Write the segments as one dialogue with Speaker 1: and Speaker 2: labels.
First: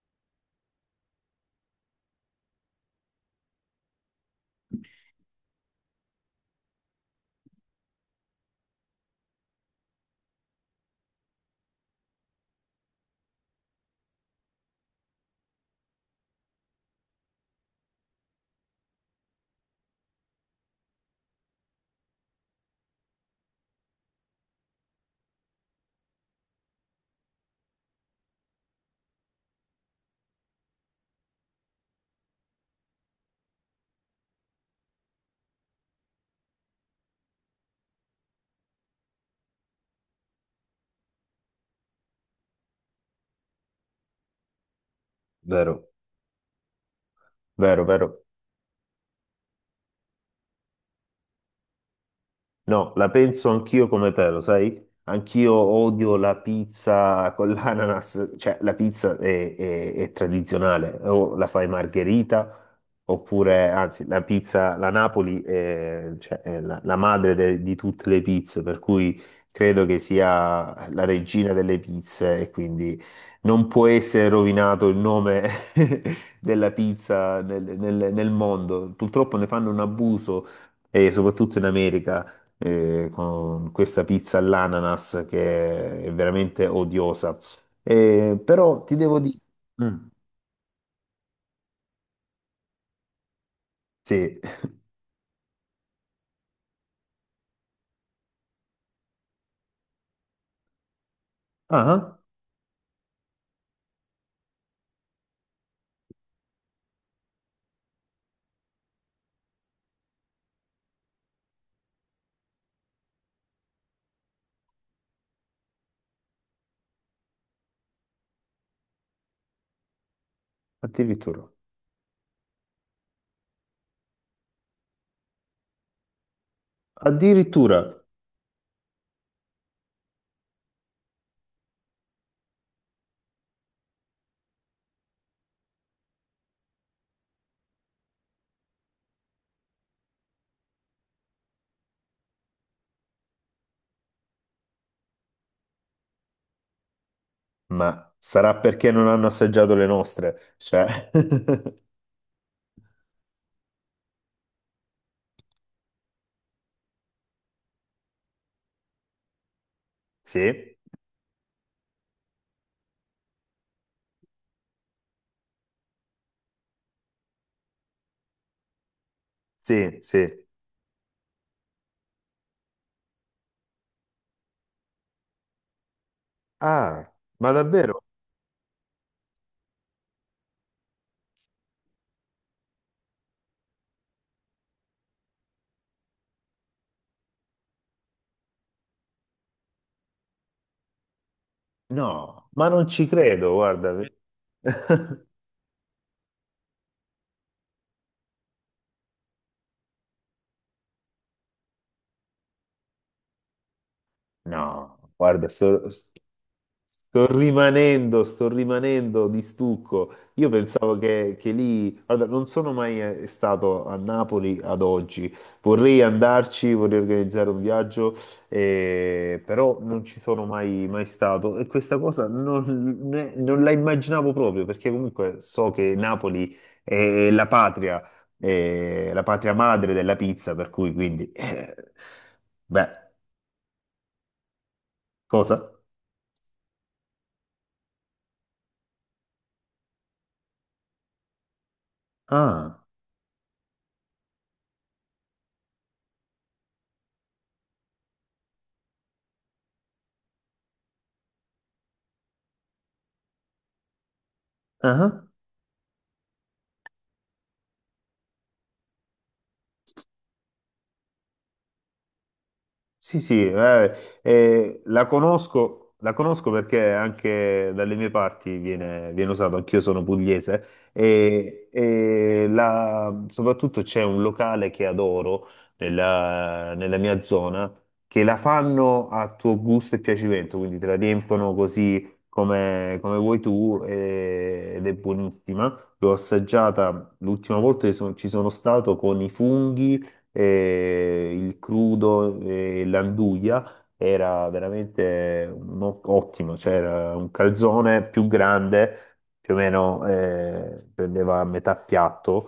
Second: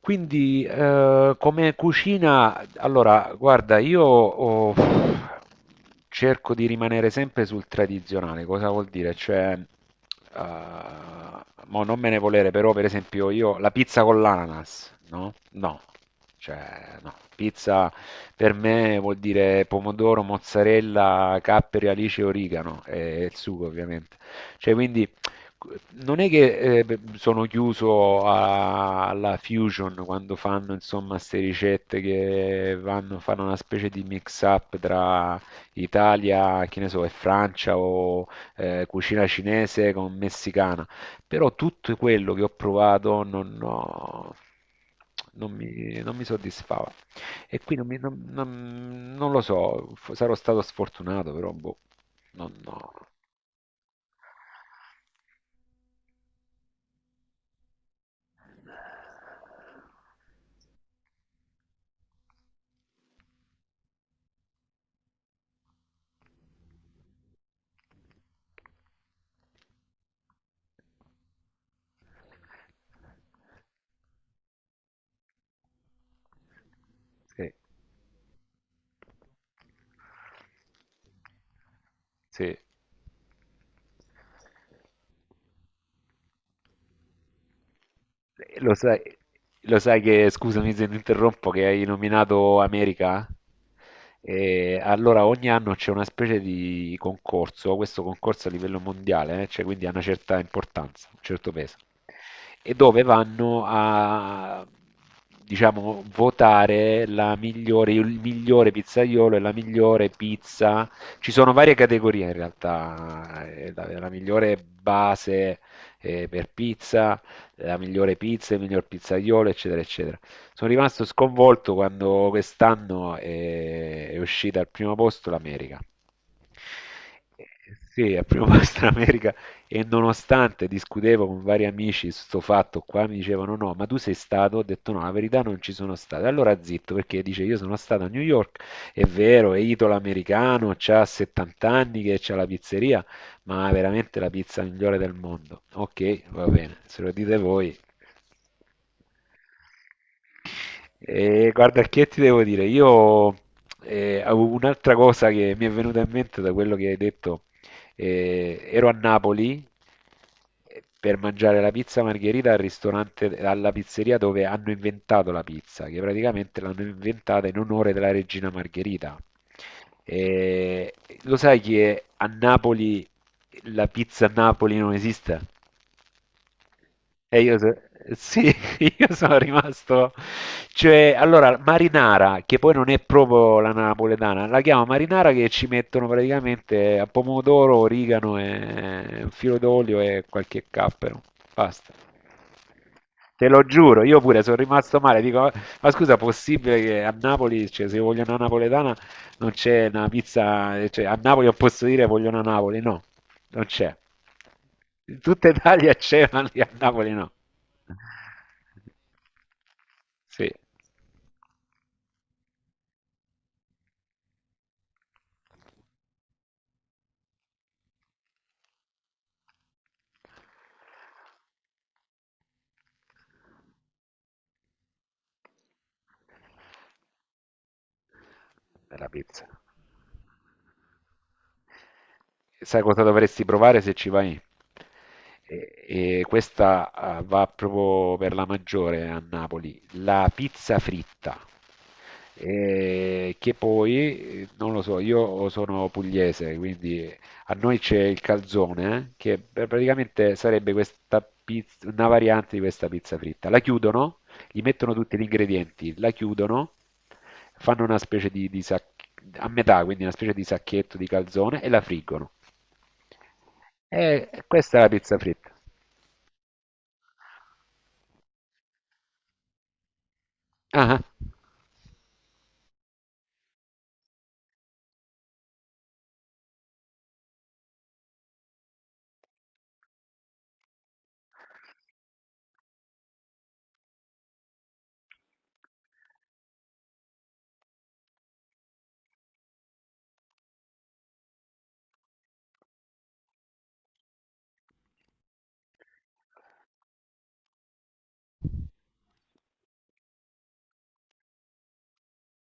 Speaker 1: Quindi, come cucina, allora, guarda, io cerco di rimanere sempre sul tradizionale. Cosa vuol dire? Cioè, mo non me ne volere, però, per esempio, io la pizza con l'ananas, no? No, cioè, no. Pizza per me vuol dire pomodoro, mozzarella, capperi, alice, origano e il sugo, ovviamente. Cioè, quindi. Non è che sono chiuso alla fusion quando fanno insomma queste ricette che vanno, fanno una specie di mix up tra Italia, che ne so, e Francia o cucina cinese con messicana, però tutto quello che ho provato non
Speaker 2: Vero,
Speaker 1: mi, non mi soddisfava e qui
Speaker 2: vero,
Speaker 1: non, mi- non-
Speaker 2: vero.
Speaker 1: non- non lo so, sarò stato sfortunato, però boh, non, no.
Speaker 2: No, la penso anch'io come te, lo sai? Anch'io odio la pizza con l'ananas, cioè la pizza è tradizionale, o la fai margherita, oppure anzi la pizza, la Napoli è, cioè, è la madre di tutte le pizze, per cui credo che sia la regina delle pizze e quindi non può essere rovinato il nome della pizza
Speaker 1: Sì,
Speaker 2: nel mondo. Purtroppo ne fanno un abuso e soprattutto in America
Speaker 1: sì.
Speaker 2: con questa pizza all'ananas che è veramente odiosa.
Speaker 1: Eh, Lo
Speaker 2: Però ti
Speaker 1: sai,
Speaker 2: devo dire...
Speaker 1: lo sai,
Speaker 2: Mm,
Speaker 1: che, scusami se ti interrompo, che hai nominato America?
Speaker 2: sì.
Speaker 1: E allora ogni anno c'è una specie di concorso, questo concorso a livello mondiale, cioè quindi ha una certa importanza, un certo peso,
Speaker 2: Ah,
Speaker 1: e dove vanno a, diciamo, votare la migliore, il migliore pizzaiolo e la migliore pizza. Ci sono varie categorie in realtà, la migliore base per pizza la migliore pizza, il miglior pizzaiolo, eccetera, eccetera. Sono rimasto
Speaker 2: addirittura.
Speaker 1: sconvolto quando quest'anno è uscita al primo posto l'America. Eh,
Speaker 2: Addirittura.
Speaker 1: Sì, al primo posto l'America e nonostante discutevo con vari amici su sto fatto qua, mi dicevano no, ma tu sei stato? Ho detto no, la verità non ci sono stato. Allora zitto, perché dice io sono stato a New York, è vero, è italo-americano, c'ha 70 anni che c'ha la pizzeria, ma veramente la pizza migliore del mondo. Ok, va bene, se lo dite voi.
Speaker 2: Ma sarà perché non hanno assaggiato le nostre. Cioè...
Speaker 1: E guarda, che ti devo dire? Io avevo un'altra cosa che mi è venuta in mente da quello che hai detto. Ero a Napoli
Speaker 2: Sì,
Speaker 1: per mangiare la pizza margherita al ristorante, alla pizzeria dove hanno inventato la pizza, che praticamente l'hanno inventata in onore della regina Margherita.
Speaker 2: sì, sì.
Speaker 1: Eh, Lo sai che a Napoli la pizza a Napoli non esiste?
Speaker 2: Ah,
Speaker 1: E
Speaker 2: ma
Speaker 1: io, so-
Speaker 2: davvero?
Speaker 1: sì, io sono rimasto, cioè, allora, marinara, che poi non è proprio la napoletana, la chiamo marinara che ci mettono praticamente a pomodoro, origano, e un filo d'olio e qualche cappero, basta.
Speaker 2: No, ma non ci
Speaker 1: Te
Speaker 2: credo,
Speaker 1: lo
Speaker 2: guarda.
Speaker 1: giuro, io pure sono rimasto male. Dico, ma scusa, possibile che a Napoli, cioè, se io voglio una napoletana, non c'è una pizza, cioè, a Napoli non posso dire voglio una Napoli, no, non c'è.
Speaker 2: No,
Speaker 1: In tutta
Speaker 2: guarda,
Speaker 1: Italia c'è, ma lì a Napoli
Speaker 2: sto
Speaker 1: no.
Speaker 2: rimanendo, sto rimanendo di stucco. Io
Speaker 1: Sì,
Speaker 2: pensavo che lì, guarda, non sono mai stato a Napoli ad oggi. Vorrei andarci, vorrei organizzare un viaggio, però non ci sono mai, mai stato. E questa cosa non, non la immaginavo proprio, perché comunque so che Napoli è la patria,
Speaker 1: è la
Speaker 2: è la
Speaker 1: pizza.
Speaker 2: patria madre della pizza, per cui quindi,
Speaker 1: Sai
Speaker 2: beh,
Speaker 1: cosa dovresti provare se ci vai?
Speaker 2: cosa?
Speaker 1: E, e questa va proprio per la maggiore a Napoli, la pizza fritta.
Speaker 2: Ah,
Speaker 1: E che poi, non lo so, io sono pugliese, quindi a noi c'è il calzone, che praticamente sarebbe questa pizza, una variante di questa pizza fritta. La chiudono gli mettono tutti gli
Speaker 2: ah.
Speaker 1: ingredienti, la chiudono, fanno una specie di, a metà, quindi una specie di sacchetto di calzone e la friggono.
Speaker 2: Sì, sì,
Speaker 1: E questa è la pizza fritta.
Speaker 2: la conosco perché anche dalle mie parti viene, viene usato, anch'io sono pugliese,
Speaker 1: Ah,
Speaker 2: e soprattutto c'è un locale che adoro nella, nella mia zona, che la fanno a tuo gusto e piacimento, quindi te la riempiono così come, come vuoi tu ed è buonissima. L'ho assaggiata l'ultima volta che ci sono stato con i funghi e il crudo e l'anduglia era veramente un ottimo, cioè era un calzone più grande, più o meno prendeva metà piatto,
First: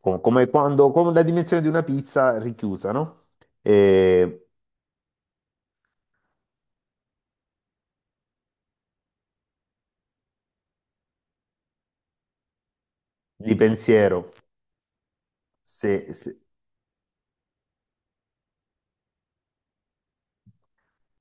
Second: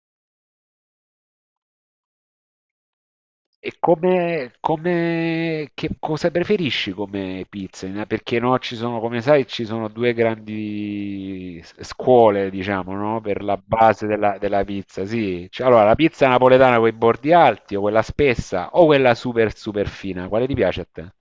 Speaker 2: come quando, con la dimensione di una pizza richiusa, no?
Speaker 1: e
Speaker 2: E
Speaker 1: che cosa preferisci come pizza? Perché no, ci sono, come sai, ci sono due grandi scuole, diciamo, no? Per
Speaker 2: di
Speaker 1: la base
Speaker 2: pensiero,
Speaker 1: della, pizza, sì. Cioè, allora, la
Speaker 2: se,
Speaker 1: pizza
Speaker 2: se-
Speaker 1: napoletana con i bordi alti, o quella spessa, o quella super super fina, quale ti piace a te?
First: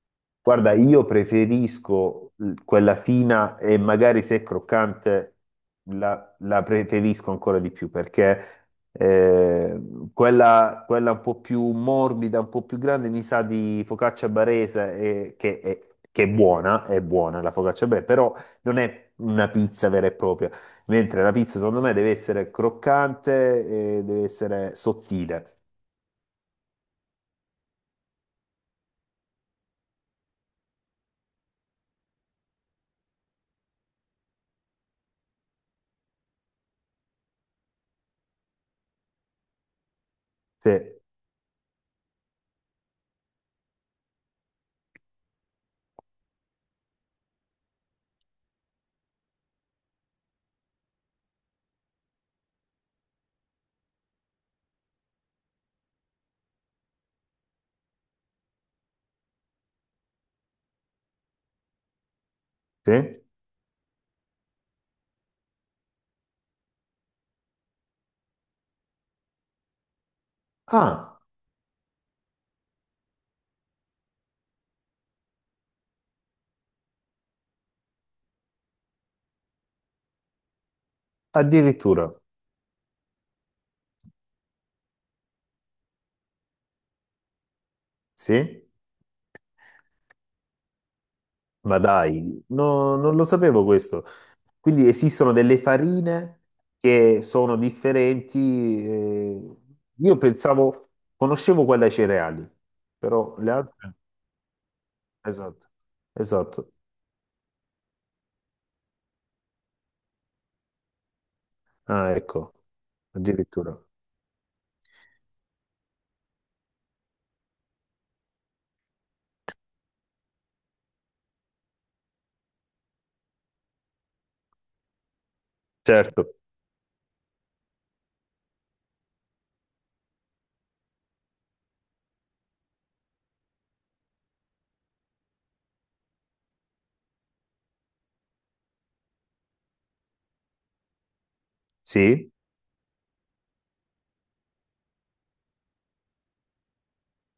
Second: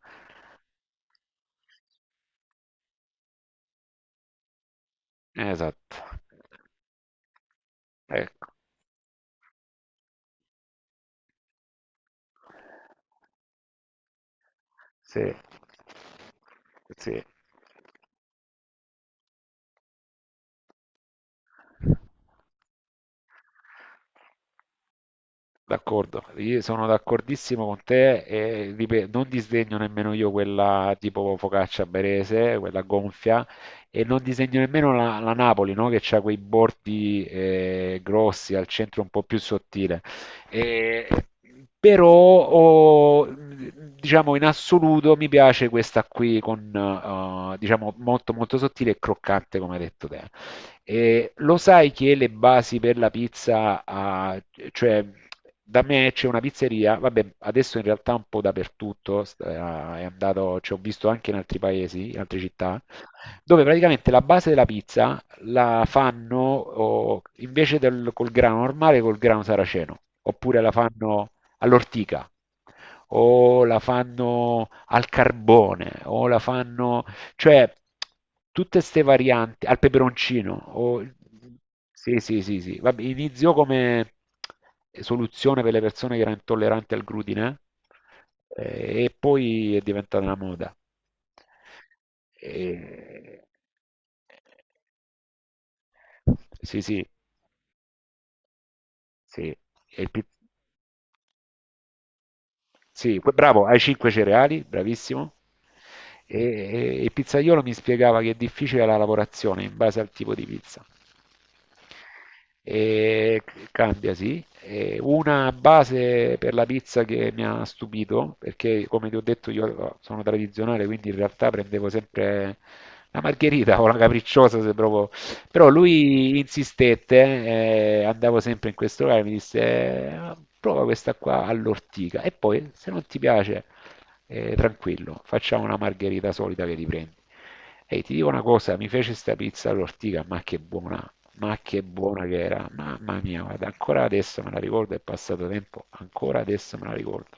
Speaker 2: guarda, io preferisco quella fina e magari se è croccante
Speaker 1: Esatto.
Speaker 2: la, la preferisco ancora di più perché
Speaker 1: Ecco,
Speaker 2: eh, quella, quella un po' più morbida, un po' più grande mi sa di focaccia barese
Speaker 1: sì,
Speaker 2: che è
Speaker 1: sì,
Speaker 2: buona la focaccia barese, però non è una pizza vera e propria, mentre la pizza secondo me deve essere croccante e deve essere sottile.
Speaker 1: d'accordo. Io sono d'accordissimo con te e non disdegno nemmeno io quella tipo focaccia berese, quella gonfia, e non disdegno nemmeno la Napoli, no? Che ha quei bordi grossi, al centro un po' più sottile.
Speaker 2: Sì,
Speaker 1: E- Però, diciamo, in assoluto mi piace questa qui con, diciamo, molto molto sottile e croccante, come hai detto te. E lo sai che le basi per la pizza, cioè da me c'è una pizzeria, vabbè, adesso in realtà un po' dappertutto, è andato, ci ho visto anche in altri paesi, in altre città,
Speaker 2: sì.
Speaker 1: dove praticamente la base della pizza la fanno invece col grano normale, col grano saraceno, oppure la
Speaker 2: Ah,
Speaker 1: fanno all'ortica, o la fanno al carbone, o la fanno cioè, tutte ste varianti al peperoncino.
Speaker 2: addirittura,
Speaker 1: Sì, sì, sì, sì. Vabbè, iniziò come soluzione per le persone che erano intolleranti al glutine
Speaker 2: sì.
Speaker 1: e poi è diventata una moda.
Speaker 2: Ma dai, non lo
Speaker 1: E-
Speaker 2: sapevo questo. Quindi esistono delle farine
Speaker 1: Sì, sì,
Speaker 2: che sono differenti.
Speaker 1: sì.
Speaker 2: eh,
Speaker 1: E il
Speaker 2: Io
Speaker 1: pi-
Speaker 2: pensavo, conoscevo quella ai cereali,
Speaker 1: sì,
Speaker 2: però le
Speaker 1: bravo, hai
Speaker 2: altre...
Speaker 1: 5 cereali, bravissimo.
Speaker 2: Esatto,
Speaker 1: E,
Speaker 2: esatto.
Speaker 1: il pizzaiolo mi spiegava che è difficile la lavorazione in base al tipo di pizza.
Speaker 2: Ah, ecco,
Speaker 1: E
Speaker 2: addirittura.
Speaker 1: cambia, sì. E una base per la pizza che mi ha stupito, perché come ti ho detto io sono tradizionale, quindi in realtà prendevo sempre la margherita o la capricciosa se proprio. Però
Speaker 2: Certo,
Speaker 1: lui insistette, andavo sempre in questo locale, mi disse Prova questa qua all'ortica e poi se non ti piace tranquillo, facciamo una margherita solida che riprendi. E ti dico una cosa, mi fece sta pizza all'ortica, ma che buona
Speaker 2: sì.
Speaker 1: che era, mamma mia, guarda, ancora adesso me la ricordo, è passato tempo, ancora adesso me la ricordo.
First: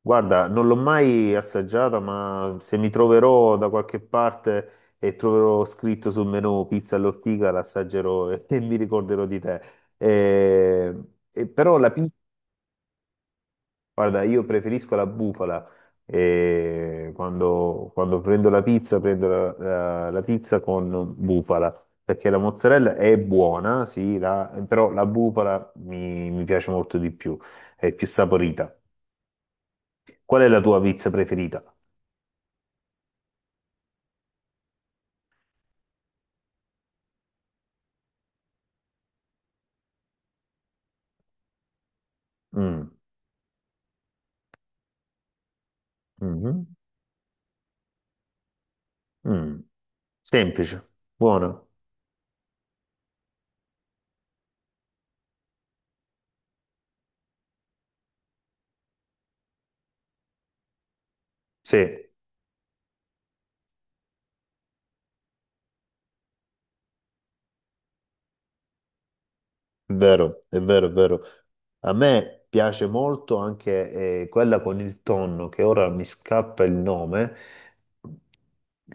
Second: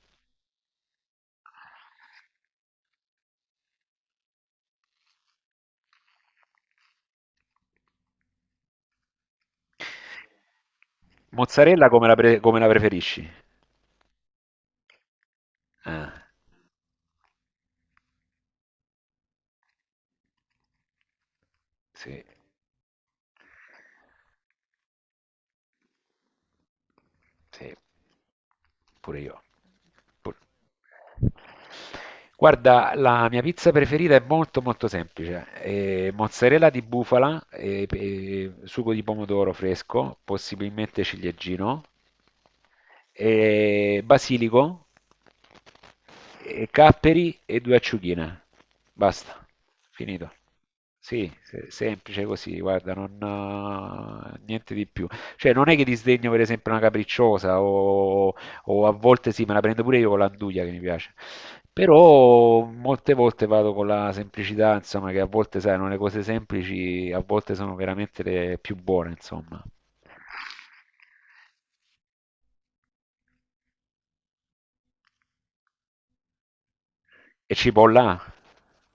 Speaker 2: Guarda, non l'ho mai assaggiata, ma se mi troverò da qualche parte e troverò scritto sul menù pizza all'ortica, l'assaggerò e, e mi ricorderò di te. Eh, e però
Speaker 1: Mozzarella come la preferisci?
Speaker 2: guarda, io preferisco la bufala.
Speaker 1: Ah,
Speaker 2: E quando, quando prendo la pizza, prendo la, la pizza con bufala,
Speaker 1: sì,
Speaker 2: perché la mozzarella è buona, sì, però la bufala mi, mi piace molto di più,
Speaker 1: sì,
Speaker 2: è più saporita.
Speaker 1: pure io. Pur-
Speaker 2: Qual è la tua pizza preferita?
Speaker 1: Guarda, la mia pizza preferita è molto molto semplice. Mozzarella di bufala, sugo di pomodoro fresco, possibilmente ciliegino,
Speaker 2: Mm,
Speaker 1: basilico
Speaker 2: mhm,
Speaker 1: e capperi e due acciughine. Basta,
Speaker 2: mm.
Speaker 1: finito.
Speaker 2: Semplice,
Speaker 1: Sì,
Speaker 2: buona,
Speaker 1: semplice così, guarda, non, niente di più. Cioè, non è che disdegno per esempio una capricciosa o, a volte sì, me la prendo pure io con l'anduglia che mi piace.
Speaker 2: sì.
Speaker 1: Però molte volte vado con la semplicità, insomma, che a volte, sai, no, le cose semplici a volte sono veramente le più buone, insomma.
Speaker 2: Vero, è vero, è vero. A me piace molto anche quella con il tonno, che ora mi scappa il nome.
Speaker 1: E cipolla,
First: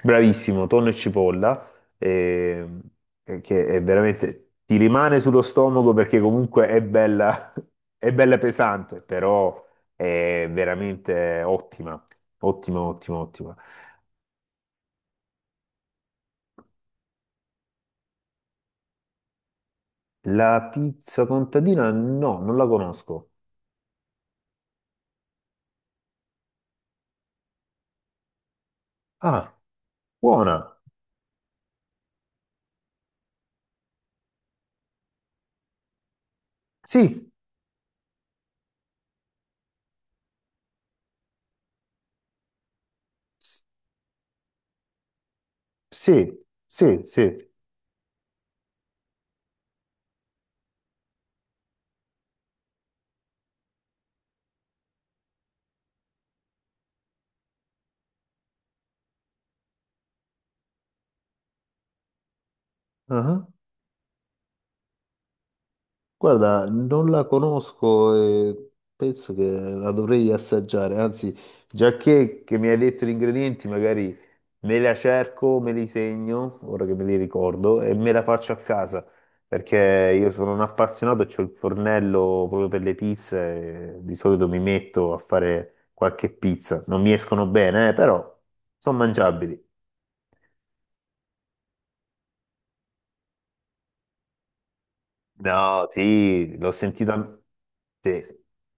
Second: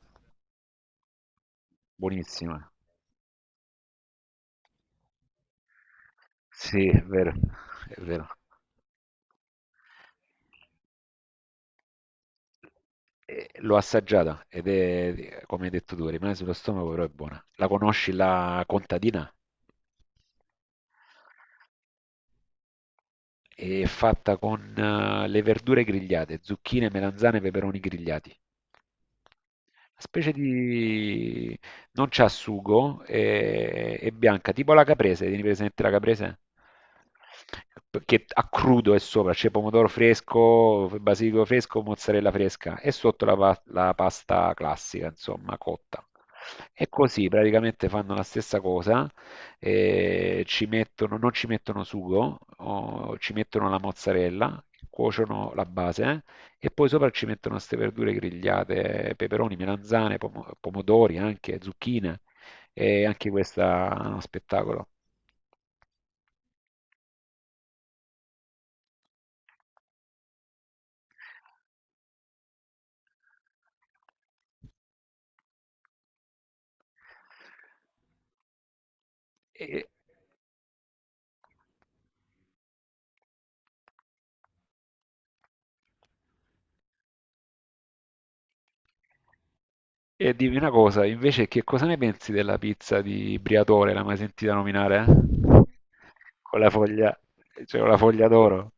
Speaker 2: Bravissimo, tonno e cipolla,
Speaker 1: buonissima.
Speaker 2: ehm, che è veramente ti rimane sullo stomaco perché comunque è
Speaker 1: Sì, è vero,
Speaker 2: bella,
Speaker 1: è
Speaker 2: è
Speaker 1: vero.
Speaker 2: bella pesante, però è veramente ottima, ottima, ottima, ottima.
Speaker 1: L'ho assaggiata ed è, come hai detto tu, rimane sullo stomaco, però è buona. La conosci la contadina?
Speaker 2: La pizza contadina no, non la conosco.
Speaker 1: È fatta con le verdure grigliate, zucchine, melanzane, peperoni grigliati.
Speaker 2: Ah,
Speaker 1: Una specie
Speaker 2: buona.
Speaker 1: di, non c'ha sugo, è bianca, tipo la caprese, tieni presente la caprese?
Speaker 2: Sì,
Speaker 1: Che a crudo è sopra, c'è pomodoro fresco, basilico fresco, mozzarella fresca e sotto la pasta classica, insomma, cotta.
Speaker 2: sì,
Speaker 1: E
Speaker 2: sì,
Speaker 1: così
Speaker 2: sì.
Speaker 1: praticamente fanno la stessa cosa, non ci mettono sugo, o ci mettono la mozzarella, cuociono la base e poi sopra ci mettono queste verdure grigliate, peperoni, melanzane, pomodori, anche zucchine, e anche
Speaker 2: Ah,
Speaker 1: questa è uno spettacolo.
Speaker 2: guarda, non la conosco e penso che la dovrei assaggiare. Anzi, già che mi hai detto gli ingredienti, magari me la cerco, me li segno, ora che me li ricordo, e me la faccio a casa. Perché
Speaker 1: E,
Speaker 2: io sono un appassionato e ho il fornello proprio per le pizze. E di solito mi metto a fare qualche pizza. Non mi escono bene, però sono mangiabili.
Speaker 1: e dimmi una cosa, invece, che cosa ne pensi della pizza di Briatore? L'hai mai sentita nominare? Eh?
Speaker 2: No, sì,
Speaker 1: Con la
Speaker 2: l'ho
Speaker 1: foglia,
Speaker 2: sentita.
Speaker 1: cioè con la
Speaker 2: Sì,
Speaker 1: foglia d'oro?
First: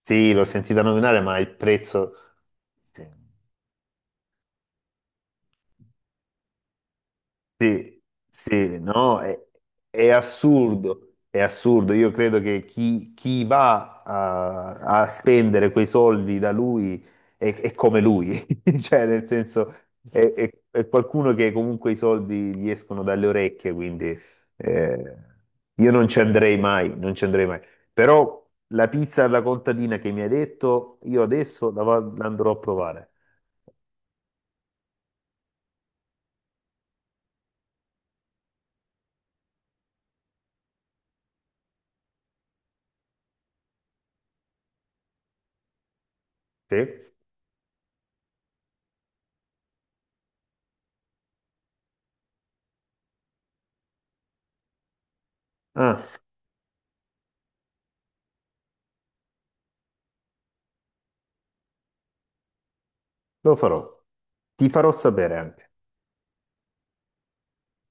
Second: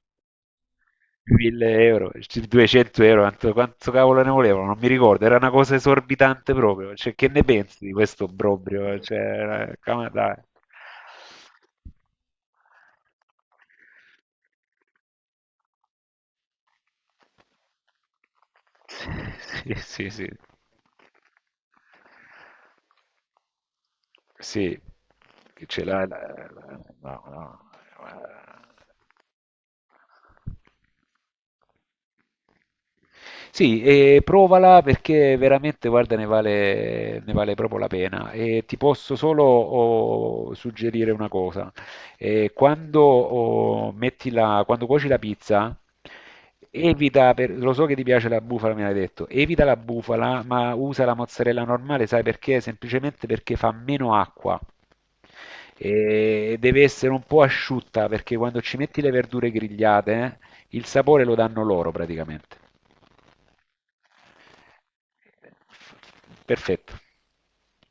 Speaker 2: sì, l'ho sentita nominare, ma il
Speaker 1: 1000 euro,
Speaker 2: prezzo.
Speaker 1: 200
Speaker 2: Sì.
Speaker 1: euro, quanto cavolo ne volevano, non mi ricordo, era una cosa esorbitante proprio, cioè che ne pensi di
Speaker 2: Sì,
Speaker 1: questo
Speaker 2: sì,
Speaker 1: obbrobrio? Cioè,
Speaker 2: no, è
Speaker 1: dai.
Speaker 2: assurdo, è assurdo. Io credo che chi, chi va a, a spendere quei soldi da lui è come lui, cioè nel
Speaker 1: Sì,
Speaker 2: senso
Speaker 1: sì, sì.
Speaker 2: è, è qualcuno che comunque i soldi gli escono dalle orecchie, quindi
Speaker 1: Sì,
Speaker 2: eh,
Speaker 1: che ce
Speaker 2: io
Speaker 1: l'ha
Speaker 2: non ci andrei mai, non
Speaker 1: no,
Speaker 2: ci andrei mai.
Speaker 1: no.
Speaker 2: Però la pizza alla contadina che mi hai detto, io adesso la, la andrò a provare.
Speaker 1: Sì, e provala perché veramente, guarda, ne vale proprio la pena. E ti posso solo suggerire una cosa. E quando cuoci la pizza,
Speaker 2: Sì?
Speaker 1: evita, lo so che ti piace la bufala, me l'hai detto, evita la bufala, ma usa la mozzarella normale, sai perché? Semplicemente perché fa meno acqua.
Speaker 2: Ah,
Speaker 1: E deve essere un po' asciutta perché quando ci metti le verdure grigliate, il sapore lo danno loro praticamente.
Speaker 2: lo farò. Ti farò sapere anche.
Speaker 1: Perfetto.